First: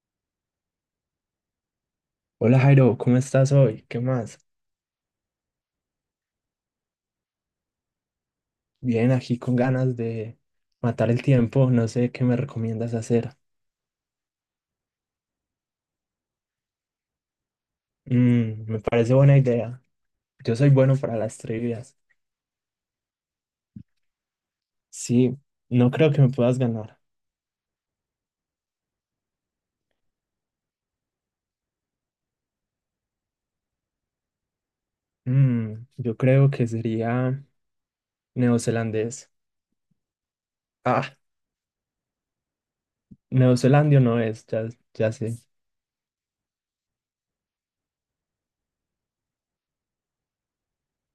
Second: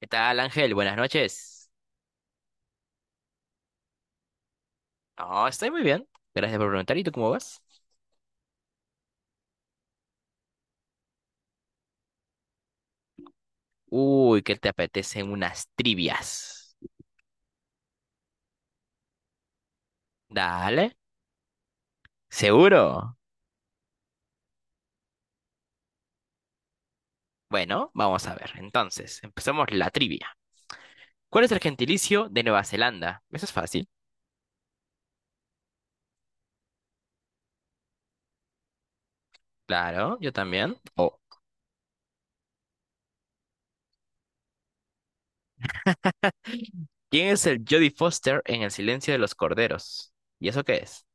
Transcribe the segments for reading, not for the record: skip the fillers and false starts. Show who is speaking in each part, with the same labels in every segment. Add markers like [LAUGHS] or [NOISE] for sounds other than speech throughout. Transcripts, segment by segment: Speaker 1: ¿Qué tal, Ángel? Buenas noches.
Speaker 2: Hola Jairo, ¿cómo estás hoy? ¿Qué más?
Speaker 1: No, estoy muy bien. Gracias por preguntar. ¿Y tú cómo vas?
Speaker 2: Bien, aquí con ganas de matar el tiempo, no sé qué me recomiendas hacer.
Speaker 1: Uy, ¿qué te apetecen unas trivias?
Speaker 2: Me parece buena idea. Yo soy
Speaker 1: Dale,
Speaker 2: bueno para las trivias.
Speaker 1: seguro.
Speaker 2: Sí, no creo que me puedas ganar.
Speaker 1: Bueno, vamos a ver. Entonces, empezamos la trivia. ¿Cuál es el gentilicio de Nueva Zelanda? Eso es fácil.
Speaker 2: Yo creo que sería neozelandés.
Speaker 1: Claro, yo también.
Speaker 2: Ah,
Speaker 1: Oh.
Speaker 2: neozelandio no es, ya, ya sé.
Speaker 1: ¿Quién es el Jodie Foster en El silencio de los corderos? ¿Y eso qué es?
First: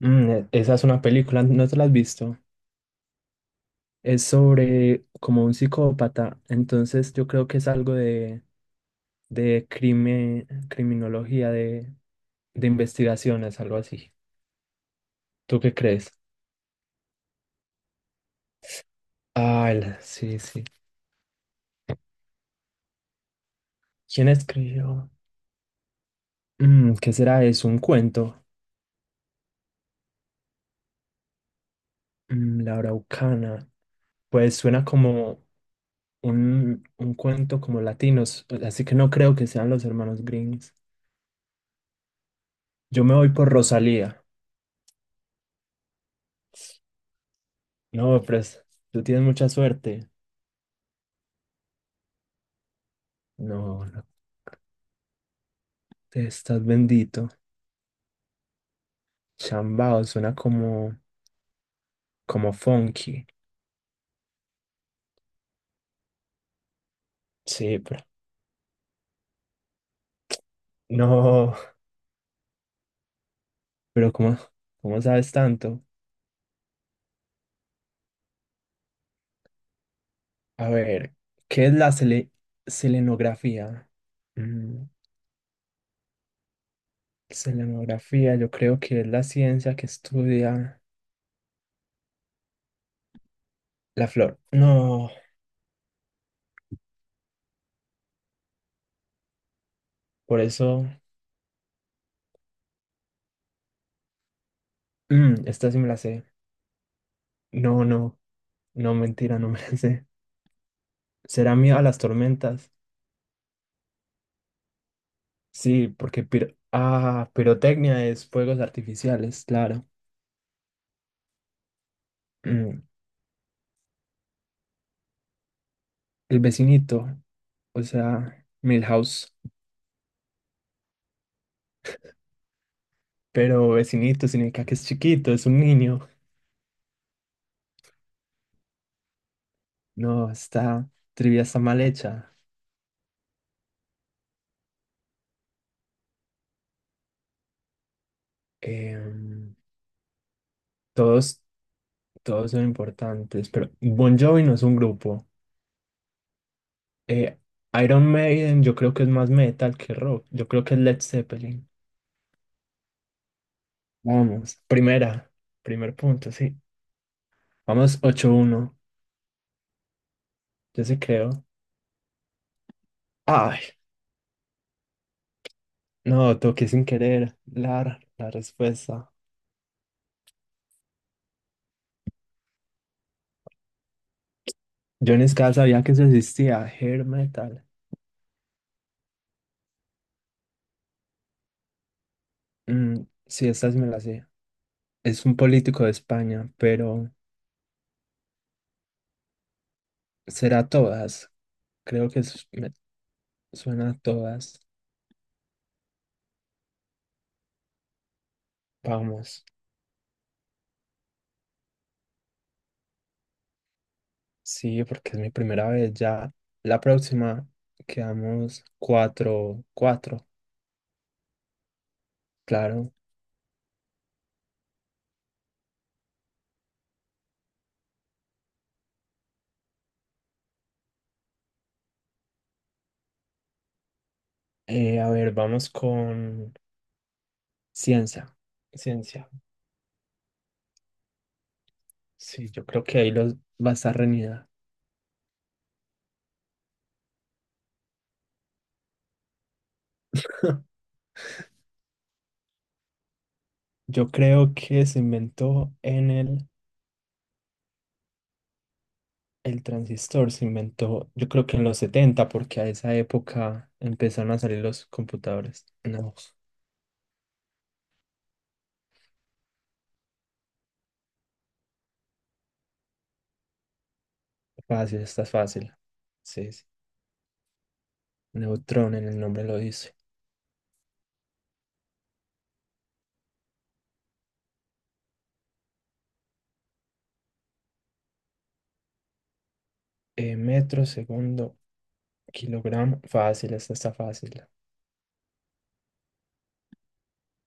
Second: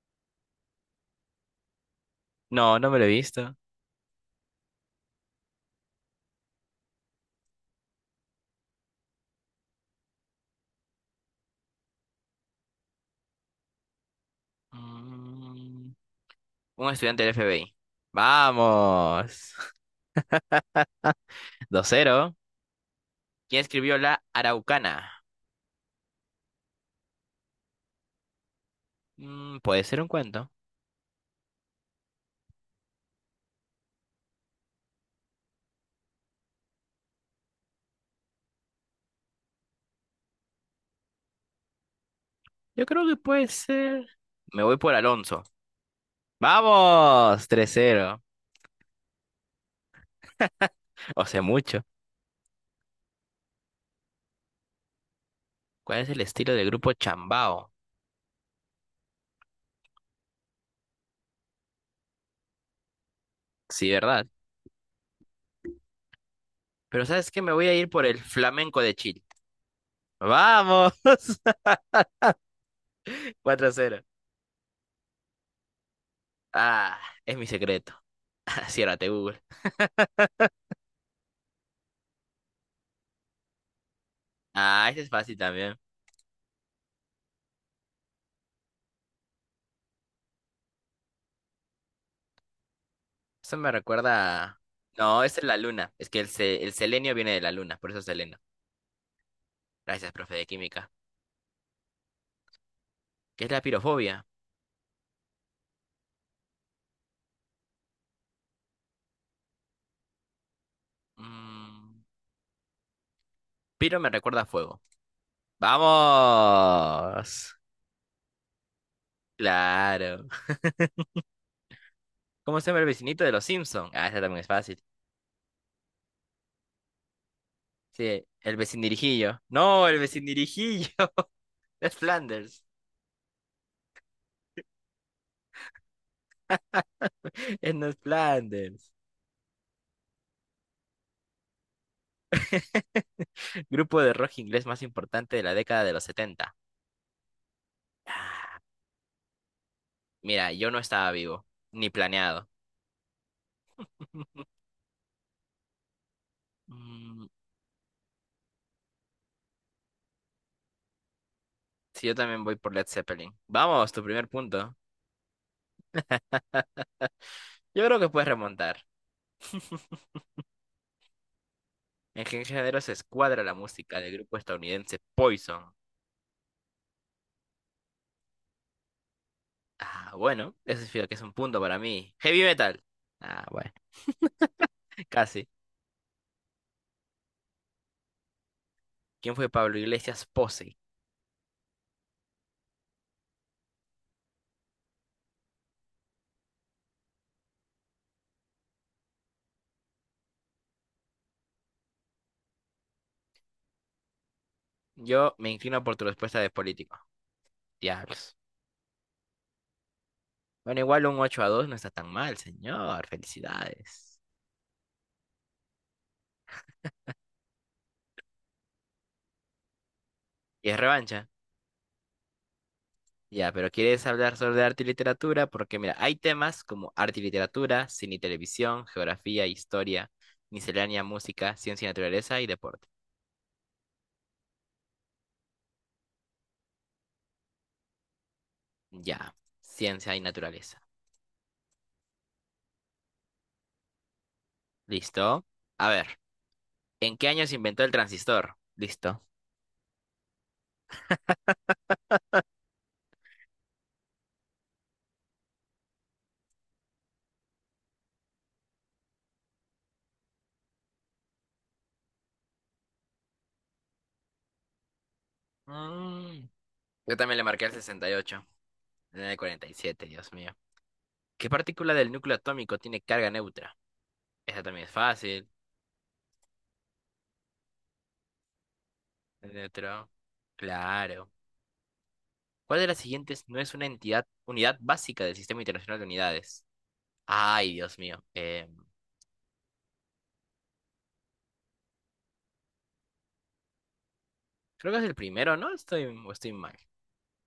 Speaker 2: Esa es una película, ¿no te la has visto?
Speaker 1: No, no me lo he visto.
Speaker 2: Es sobre como un psicópata, entonces yo creo que es algo de crime, criminología, de investigaciones, algo así. ¿Tú qué
Speaker 1: Mm,
Speaker 2: crees?
Speaker 1: un estudiante del FBI. Vamos.
Speaker 2: Ah, sí, sí.
Speaker 1: [LAUGHS] Dos cero. ¿Quién escribió La
Speaker 2: ¿Quién escribió?
Speaker 1: Araucana?
Speaker 2: ¿Qué será? Es, ¿un cuento?
Speaker 1: Mm, puede ser un cuento.
Speaker 2: La Araucana. Pues suena como un cuento como latinos, así que no creo que sean los hermanos Greens.
Speaker 1: Yo
Speaker 2: Yo
Speaker 1: creo
Speaker 2: me
Speaker 1: que
Speaker 2: voy
Speaker 1: puede
Speaker 2: por
Speaker 1: ser.
Speaker 2: Rosalía.
Speaker 1: Me voy por Alonso. ¡Vamos! 3-0.
Speaker 2: No, pues tú tienes mucha suerte.
Speaker 1: O sea, mucho.
Speaker 2: No, no,
Speaker 1: ¿Cuál es el
Speaker 2: te
Speaker 1: estilo
Speaker 2: estás
Speaker 1: del grupo
Speaker 2: bendito.
Speaker 1: Chambao?
Speaker 2: Chambao suena como funky.
Speaker 1: Sí, ¿verdad? Pero ¿sabes qué? Me voy a
Speaker 2: Sí,
Speaker 1: ir
Speaker 2: pero
Speaker 1: por el flamenco de Chile. Vamos.
Speaker 2: no,
Speaker 1: [LAUGHS] Cuatro cero.
Speaker 2: pero ¿cómo sabes tanto?
Speaker 1: Ah, es mi secreto. [LAUGHS] Ciérrate, Google.
Speaker 2: A ver, ¿qué es la selenografía? Mm,
Speaker 1: Ah, ese es fácil también.
Speaker 2: Selenografía, yo creo que es la ciencia que estudia
Speaker 1: Eso me
Speaker 2: la flor.
Speaker 1: recuerda a.
Speaker 2: No,
Speaker 1: No, esa es la luna. Es que el selenio viene de la luna, por eso es seleno. Gracias, profe
Speaker 2: por
Speaker 1: de
Speaker 2: eso,
Speaker 1: química. ¿Qué es la pirofobia?
Speaker 2: esta sí me la sé. No, no, no, mentira, no me la sé. ¿Será miedo a las
Speaker 1: Mm,
Speaker 2: tormentas?
Speaker 1: piro me recuerda a fuego.
Speaker 2: Sí, porque ah,
Speaker 1: ¡Vamos!
Speaker 2: pirotecnia es fuegos artificiales, claro.
Speaker 1: Claro. ¿Cómo se llama
Speaker 2: Mm,
Speaker 1: el vecinito de los Simpsons? Ah, ese también es fácil.
Speaker 2: el vecinito, o
Speaker 1: Sí,
Speaker 2: sea,
Speaker 1: el
Speaker 2: Milhouse.
Speaker 1: vecindirijillo. No, el vecindirijillo. [LAUGHS] Es Flanders.
Speaker 2: Pero vecinito significa que es chiquito, es un niño.
Speaker 1: Es no es Flanders.
Speaker 2: No, está. Trivia está mal hecha.
Speaker 1: Grupo de rock inglés más importante de la década de los 70. Ah,
Speaker 2: em,
Speaker 1: mira, yo no estaba
Speaker 2: todos,
Speaker 1: vivo, ni planeado.
Speaker 2: Todos son importantes, pero Bon Jovi
Speaker 1: [LAUGHS]
Speaker 2: no es un grupo.
Speaker 1: Mm,
Speaker 2: Eh, Iron Maiden yo creo que es más metal que rock. Yo creo que es Led Zeppelin.
Speaker 1: sí, yo también voy por Led Zeppelin. Vamos, tu primer
Speaker 2: Vamos,
Speaker 1: punto.
Speaker 2: primer punto, sí.
Speaker 1: Yo creo
Speaker 2: Vamos,
Speaker 1: que puedes
Speaker 2: 8-1,
Speaker 1: remontar.
Speaker 2: yo sí creo.
Speaker 1: ¿En qué género se escuadra la
Speaker 2: Ay,
Speaker 1: música del grupo estadounidense Poison?
Speaker 2: no, toqué sin querer la respuesta.
Speaker 1: Ah, bueno, eso significa que es un punto para mí. Heavy metal. Ah, bueno, [LAUGHS]
Speaker 2: Yo ni
Speaker 1: casi.
Speaker 2: siquiera sabía que eso existía, hair metal.
Speaker 1: ¿Quién fue Pablo Iglesias Posey?
Speaker 2: Mm, sí, estas me las sé. Es un político de España, pero será todas. Creo que me suena a todas.
Speaker 1: Yo me inclino por tu respuesta de político. Diablos.
Speaker 2: Vamos.
Speaker 1: Bueno, igual un 8 a 2 no está tan mal, señor. Felicidades.
Speaker 2: Sí, porque es mi primera vez ya. La próxima quedamos 4-4,
Speaker 1: ¿Y es revancha?
Speaker 2: claro.
Speaker 1: Ya, pero ¿quieres hablar sobre arte y literatura? Porque mira, hay temas como arte y literatura, cine y televisión, geografía, historia, miscelánea, música, ciencia y naturaleza y deporte.
Speaker 2: A ver, vamos con ciencia. Ciencia.
Speaker 1: Ya, ciencia y naturaleza.
Speaker 2: Sí, yo creo que ahí los va a estar reñida.
Speaker 1: ¿Listo? A ver. ¿En qué año se inventó el transistor? Listo.
Speaker 2: [LAUGHS] Yo creo que se inventó en el transistor, se inventó, yo creo que en los 70 porque a esa época empezaron a salir los computadores. No,
Speaker 1: Mm, yo también le marqué el 68. En el 47, Dios mío. ¿Qué partícula del núcleo atómico tiene carga neutra? Esa también es
Speaker 2: fácil, está
Speaker 1: fácil.
Speaker 2: fácil. Sí, sí. Neutrón en el nombre
Speaker 1: El
Speaker 2: lo dice.
Speaker 1: neutro. Claro. ¿Cuál de las siguientes no es una entidad, unidad básica del Sistema Internacional de Unidades? Ay, Dios mío.
Speaker 2: Metro segundo kilogramo. Fácil, esta está fácil.
Speaker 1: Creo que es el primero, ¿no? O estoy mal.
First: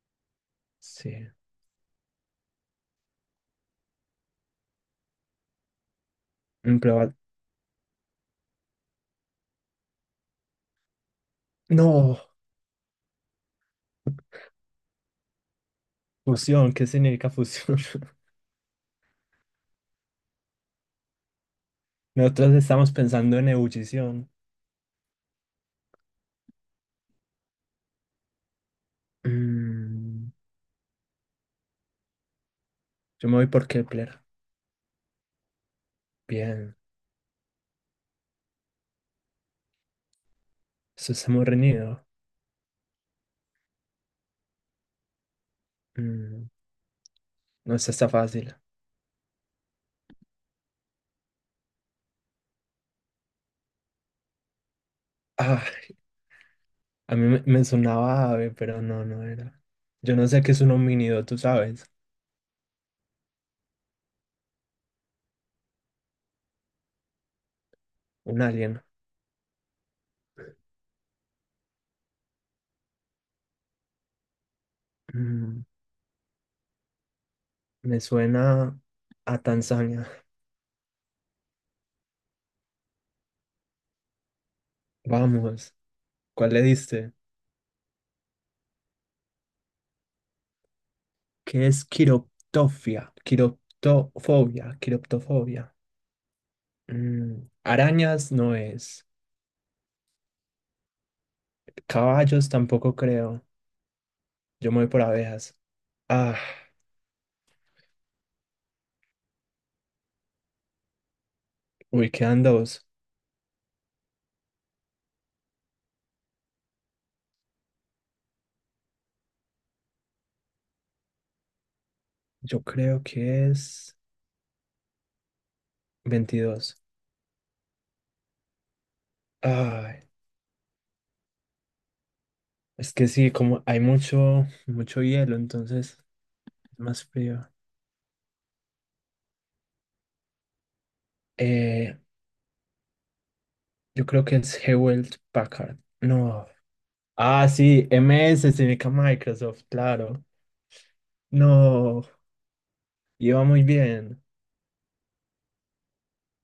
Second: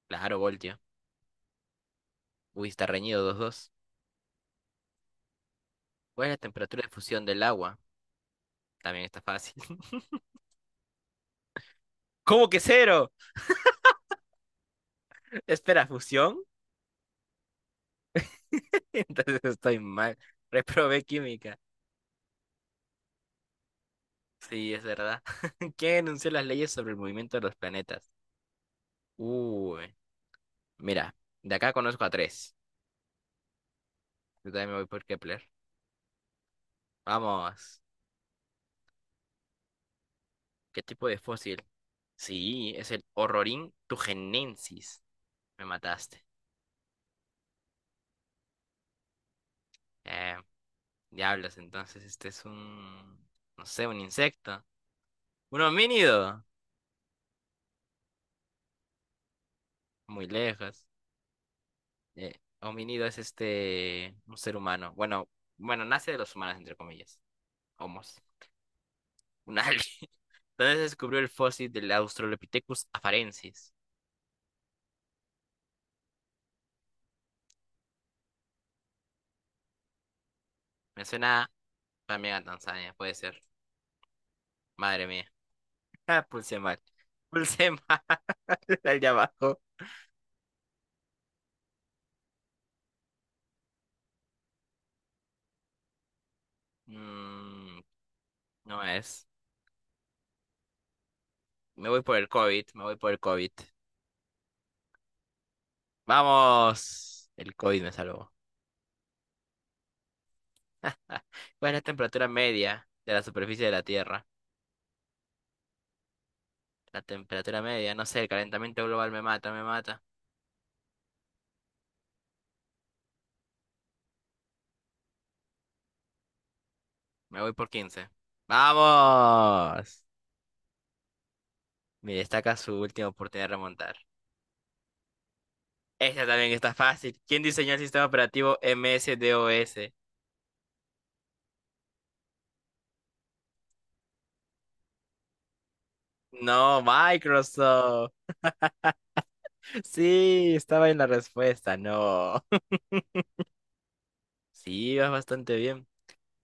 Speaker 1: Claro, voltio.
Speaker 2: Sí.
Speaker 1: Uy, está reñido 2-2. ¿Cuál es la
Speaker 2: Mm,
Speaker 1: temperatura de
Speaker 2: proba
Speaker 1: fusión del agua? También está fácil. [LAUGHS]
Speaker 2: No,
Speaker 1: ¿Cómo que cero? Espera, ¿fusión?
Speaker 2: fusión. ¿Qué significa fusión? [LAUGHS]
Speaker 1: [LAUGHS] Entonces estoy mal. Reprobé química.
Speaker 2: Nosotros estamos pensando en ebullición.
Speaker 1: Sí, es verdad. [LAUGHS] ¿Quién enunció las leyes sobre el movimiento de los planetas? Uy,
Speaker 2: Mm,
Speaker 1: mira, de acá conozco a tres.
Speaker 2: yo me voy por Kepler.
Speaker 1: Yo también me voy por Kepler.
Speaker 2: Bien.
Speaker 1: Vamos. ¿Qué tipo
Speaker 2: Eso
Speaker 1: de
Speaker 2: está muy
Speaker 1: fósil?
Speaker 2: reñido.
Speaker 1: Sí, es el Horrorin tugenensis. Me mataste.
Speaker 2: Mm, no, esta está fácil.
Speaker 1: Eh, Diablos, entonces no sé, un insecto. Un
Speaker 2: Ah,
Speaker 1: homínido.
Speaker 2: a mí me sonaba ave, pero no, no era. Yo
Speaker 1: Muy
Speaker 2: no sé qué es un
Speaker 1: lejos.
Speaker 2: homínido, tú sabes.
Speaker 1: Eh, Homínido es este, un ser humano. Bueno, bueno, nace de los humanos, entre comillas. Homos.
Speaker 2: Un alien.
Speaker 1: Un alien. [LAUGHS] Donde se descubrió el fósil del Australopithecus afarensis?
Speaker 2: Mm, Me suena a Tanzania.
Speaker 1: Me suena también a Tanzania, puede ser. Madre mía. [LAUGHS]
Speaker 2: Vamos.
Speaker 1: Ah,
Speaker 2: ¿Cuál
Speaker 1: pulse
Speaker 2: le
Speaker 1: mal.
Speaker 2: diste?
Speaker 1: Pulse mal [LAUGHS] allá abajo.
Speaker 2: Que es quiroptofobia, quiroptofobia.
Speaker 1: Mm,
Speaker 2: Arañas no
Speaker 1: no
Speaker 2: es.
Speaker 1: es. Me voy por el
Speaker 2: Caballos
Speaker 1: COVID, me voy
Speaker 2: tampoco
Speaker 1: por el
Speaker 2: creo.
Speaker 1: COVID.
Speaker 2: Yo me voy por abejas. Ah,
Speaker 1: ¡Vamos! El COVID me salvó. Ah, ¿cuál es la
Speaker 2: uy,
Speaker 1: temperatura
Speaker 2: quedan dos.
Speaker 1: media de la superficie de la Tierra? La temperatura media, no sé, el calentamiento global me mata, me mata.
Speaker 2: Yo creo que es 22.
Speaker 1: Me voy por quince. ¡Vamos!
Speaker 2: Ay,
Speaker 1: Me destaca su
Speaker 2: es
Speaker 1: última
Speaker 2: que sí,
Speaker 1: oportunidad de
Speaker 2: como hay
Speaker 1: remontar.
Speaker 2: mucho, mucho hielo, entonces
Speaker 1: Esta también está
Speaker 2: es más
Speaker 1: fácil. ¿Quién
Speaker 2: frío.
Speaker 1: diseñó el sistema operativo MS-DOS?
Speaker 2: Eh, yo creo que es Hewlett Packard. No.
Speaker 1: No,
Speaker 2: Ah, sí,
Speaker 1: Microsoft.
Speaker 2: MS significa Microsoft, claro.
Speaker 1: Sí, estaba en la respuesta.
Speaker 2: No,
Speaker 1: No. [LAUGHS]
Speaker 2: iba muy bien.
Speaker 1: Sí, vas bastante bien.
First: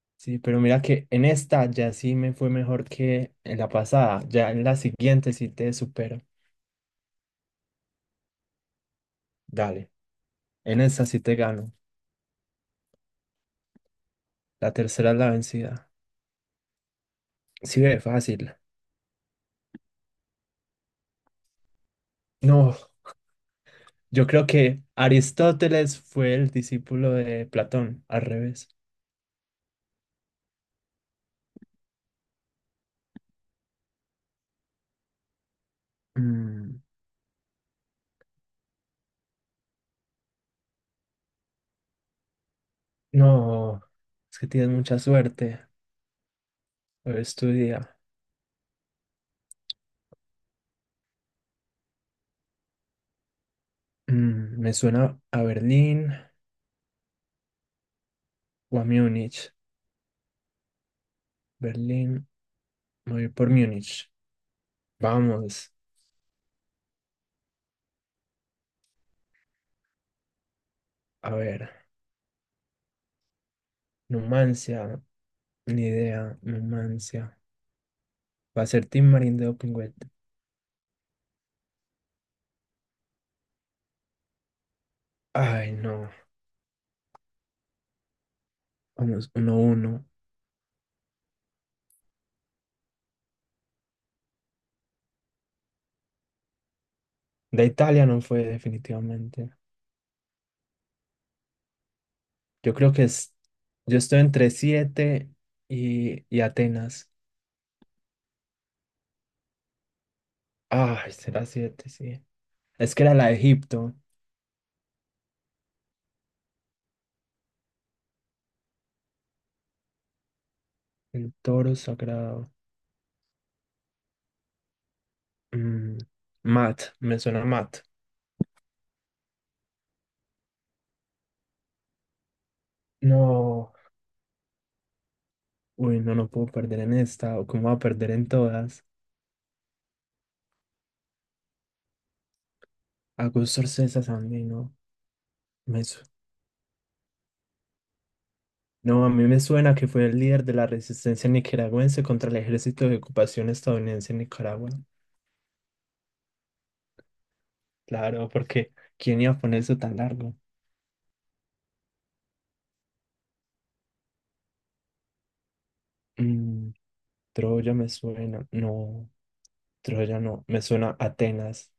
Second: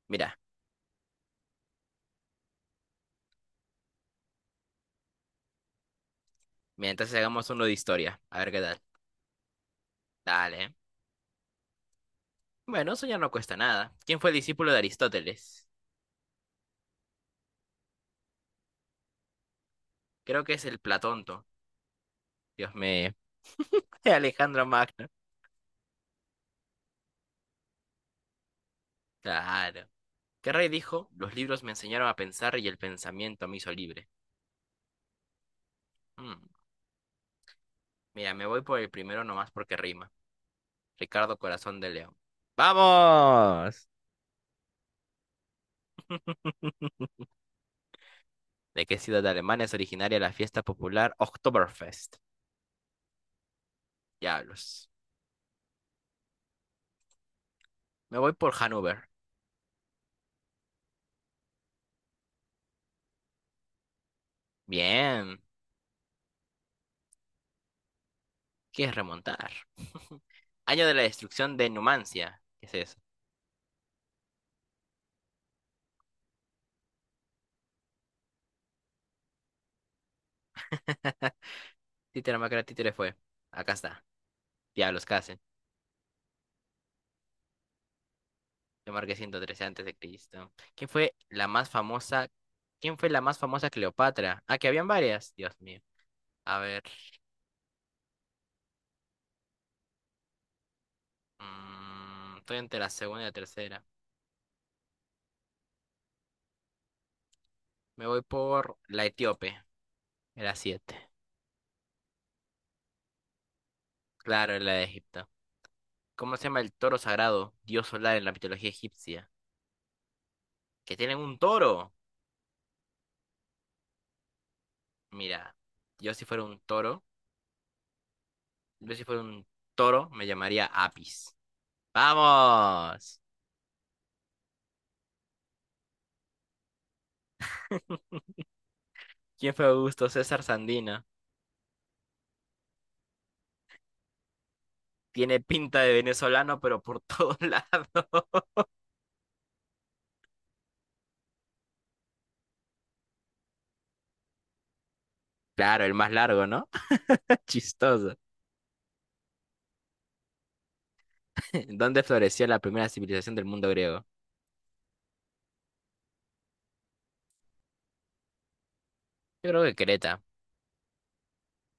Speaker 1: Mira,
Speaker 2: Sí, pero mira que en esta ya sí me fue mejor que en la pasada. Ya en la siguiente sí te supero.
Speaker 1: mira, entonces hagamos uno de historia. A ver qué tal.
Speaker 2: Dale,
Speaker 1: Dale.
Speaker 2: en esta sí te gano.
Speaker 1: Bueno, eso ya no cuesta nada. ¿Quién fue el discípulo
Speaker 2: La
Speaker 1: de
Speaker 2: tercera es la
Speaker 1: Aristóteles?
Speaker 2: vencida. Sí, ve, fácil.
Speaker 1: Creo que es el Platonto. Dios
Speaker 2: No,
Speaker 1: mío. [LAUGHS]
Speaker 2: yo creo
Speaker 1: Alejandro
Speaker 2: que
Speaker 1: Magno.
Speaker 2: Aristóteles fue el discípulo de Platón, al revés.
Speaker 1: Claro. ¿Qué rey dijo? Los libros me enseñaron a pensar y el pensamiento me hizo libre. Mm.
Speaker 2: Mm,
Speaker 1: Mira, me voy por el primero nomás porque rima. Ricardo Corazón de León.
Speaker 2: no,
Speaker 1: ¡Vamos!
Speaker 2: es que tienes mucha suerte.
Speaker 1: [LAUGHS]
Speaker 2: Hoy es tu día.
Speaker 1: ¿De qué ciudad de Alemania es originaria la fiesta popular Oktoberfest?
Speaker 2: Me
Speaker 1: Diablos.
Speaker 2: suena a Berlín
Speaker 1: Me voy por
Speaker 2: o a
Speaker 1: Hannover.
Speaker 2: Múnich. Berlín, me voy por Múnich.
Speaker 1: Bien.
Speaker 2: Vamos,
Speaker 1: ¿Quieres remontar? [LAUGHS] Año de la
Speaker 2: a
Speaker 1: destrucción de
Speaker 2: ver.
Speaker 1: Numancia. ¿Qué es eso?
Speaker 2: Numancia. Ni idea, Numancia. Va a ser Team Marín de Open Wet.
Speaker 1: [LAUGHS] Títere Macra, títere fue. Acá está. Diablos, casi.
Speaker 2: Ay, no.
Speaker 1: Yo marqué
Speaker 2: Vamos, uno
Speaker 1: 113 antes de
Speaker 2: uno
Speaker 1: Cristo. ¿Quién fue la más famosa? ¿Quién fue la más famosa Cleopatra? Ah, que habían varias. Dios mío. A ver.
Speaker 2: De Italia no fue definitivamente.
Speaker 1: Mm, estoy
Speaker 2: Yo
Speaker 1: entre la
Speaker 2: creo que
Speaker 1: segunda y la
Speaker 2: es.
Speaker 1: tercera.
Speaker 2: Yo estoy entre 7 y Atenas.
Speaker 1: Me voy por la etíope, era siete.
Speaker 2: Ay, será 7 sí. Es que era la de Egipto.
Speaker 1: Claro, era la de Egipto. ¿Cómo se llama el toro sagrado, dios solar en la mitología egipcia? Que tienen
Speaker 2: El
Speaker 1: un
Speaker 2: toro
Speaker 1: toro.
Speaker 2: sagrado.
Speaker 1: Mira,
Speaker 2: Mm,
Speaker 1: yo si fuera un
Speaker 2: Mat,
Speaker 1: toro,
Speaker 2: me suena Mat.
Speaker 1: yo si fuera un toro me llamaría Apis. ¡Vamos!
Speaker 2: No. Uy, no, no puedo perder en esta. ¿O cómo va a perder en todas?
Speaker 1: ¿Quién fue Augusto César Sandino?
Speaker 2: Augusto César Sandino.
Speaker 1: Tiene pinta
Speaker 2: Me,
Speaker 1: de
Speaker 2: su-
Speaker 1: venezolano, pero por [LAUGHS] todos lados.
Speaker 2: No, a mí me suena que fue el líder de la resistencia nicaragüense contra el ejército de ocupación estadounidense en Nicaragua.
Speaker 1: Claro, el más largo, ¿no? [LAUGHS] Chistoso.
Speaker 2: Claro, porque ¿quién iba a poner eso tan largo?
Speaker 1: [LAUGHS] ¿Dónde floreció la primera civilización del mundo griego?
Speaker 2: Mm, Troya me suena. No,
Speaker 1: Yo creo que
Speaker 2: Troya
Speaker 1: Creta.
Speaker 2: no. Me suena Atenas,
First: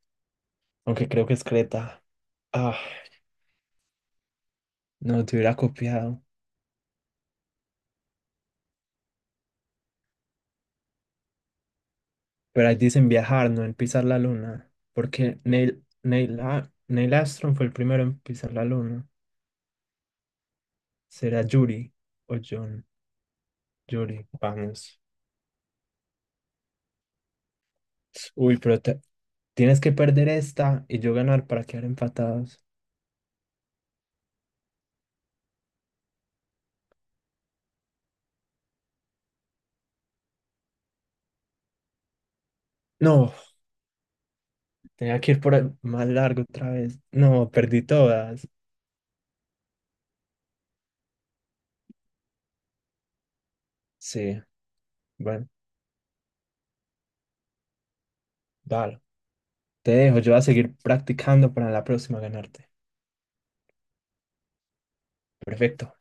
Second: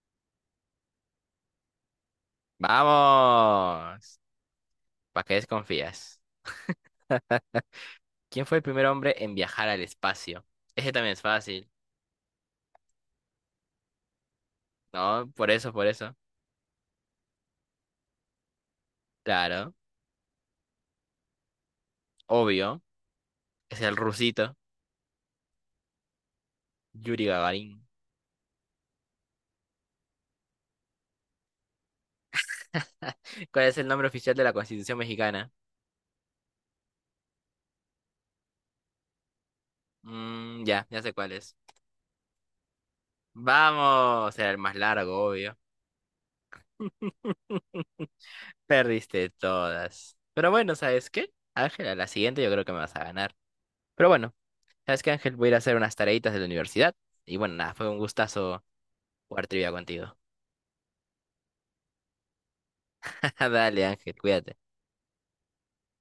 Speaker 2: aunque creo que es Creta. Ah,
Speaker 1: ¡Vamos! ¿Para
Speaker 2: no,
Speaker 1: qué
Speaker 2: te hubiera
Speaker 1: desconfías?
Speaker 2: copiado.
Speaker 1: [LAUGHS] ¿Quién fue el primer hombre en viajar al espacio? Ese también es fácil,
Speaker 2: Pero ahí dicen viajar, no en pisar la luna.
Speaker 1: ¿no?
Speaker 2: Porque
Speaker 1: Por eso, por eso.
Speaker 2: Neil Armstrong fue el primero en pisar la luna.
Speaker 1: Claro,
Speaker 2: ¿Será Yuri o
Speaker 1: obvio.
Speaker 2: John?
Speaker 1: Es el
Speaker 2: Yuri,
Speaker 1: rusito,
Speaker 2: vamos.
Speaker 1: Yuri Gagarin.
Speaker 2: Uy, pero tienes que perder esta y yo ganar para quedar empatados.
Speaker 1: [LAUGHS] ¿Cuál es el nombre oficial de la Constitución mexicana? Mm, ya sé cuál es.
Speaker 2: No,
Speaker 1: Vamos, era el más
Speaker 2: tenía
Speaker 1: largo,
Speaker 2: que ir por
Speaker 1: obvio.
Speaker 2: el más largo otra vez. No, perdí
Speaker 1: [LAUGHS]
Speaker 2: todas.
Speaker 1: Perdiste todas. Pero bueno, ¿sabes qué? Ángela, la siguiente yo creo que me vas a ganar. Pero bueno,
Speaker 2: Sí,
Speaker 1: ¿sabes qué, Ángel? Voy
Speaker 2: bueno,
Speaker 1: a ir a hacer unas tareitas de la universidad. Y bueno, nada, fue un gustazo
Speaker 2: vale.
Speaker 1: jugar trivia
Speaker 2: Te
Speaker 1: contigo.
Speaker 2: dejo, yo voy a seguir practicando para la próxima ganarte.
Speaker 1: [LAUGHS] Dale, Ángel, cuídate.
Speaker 2: Perfecto.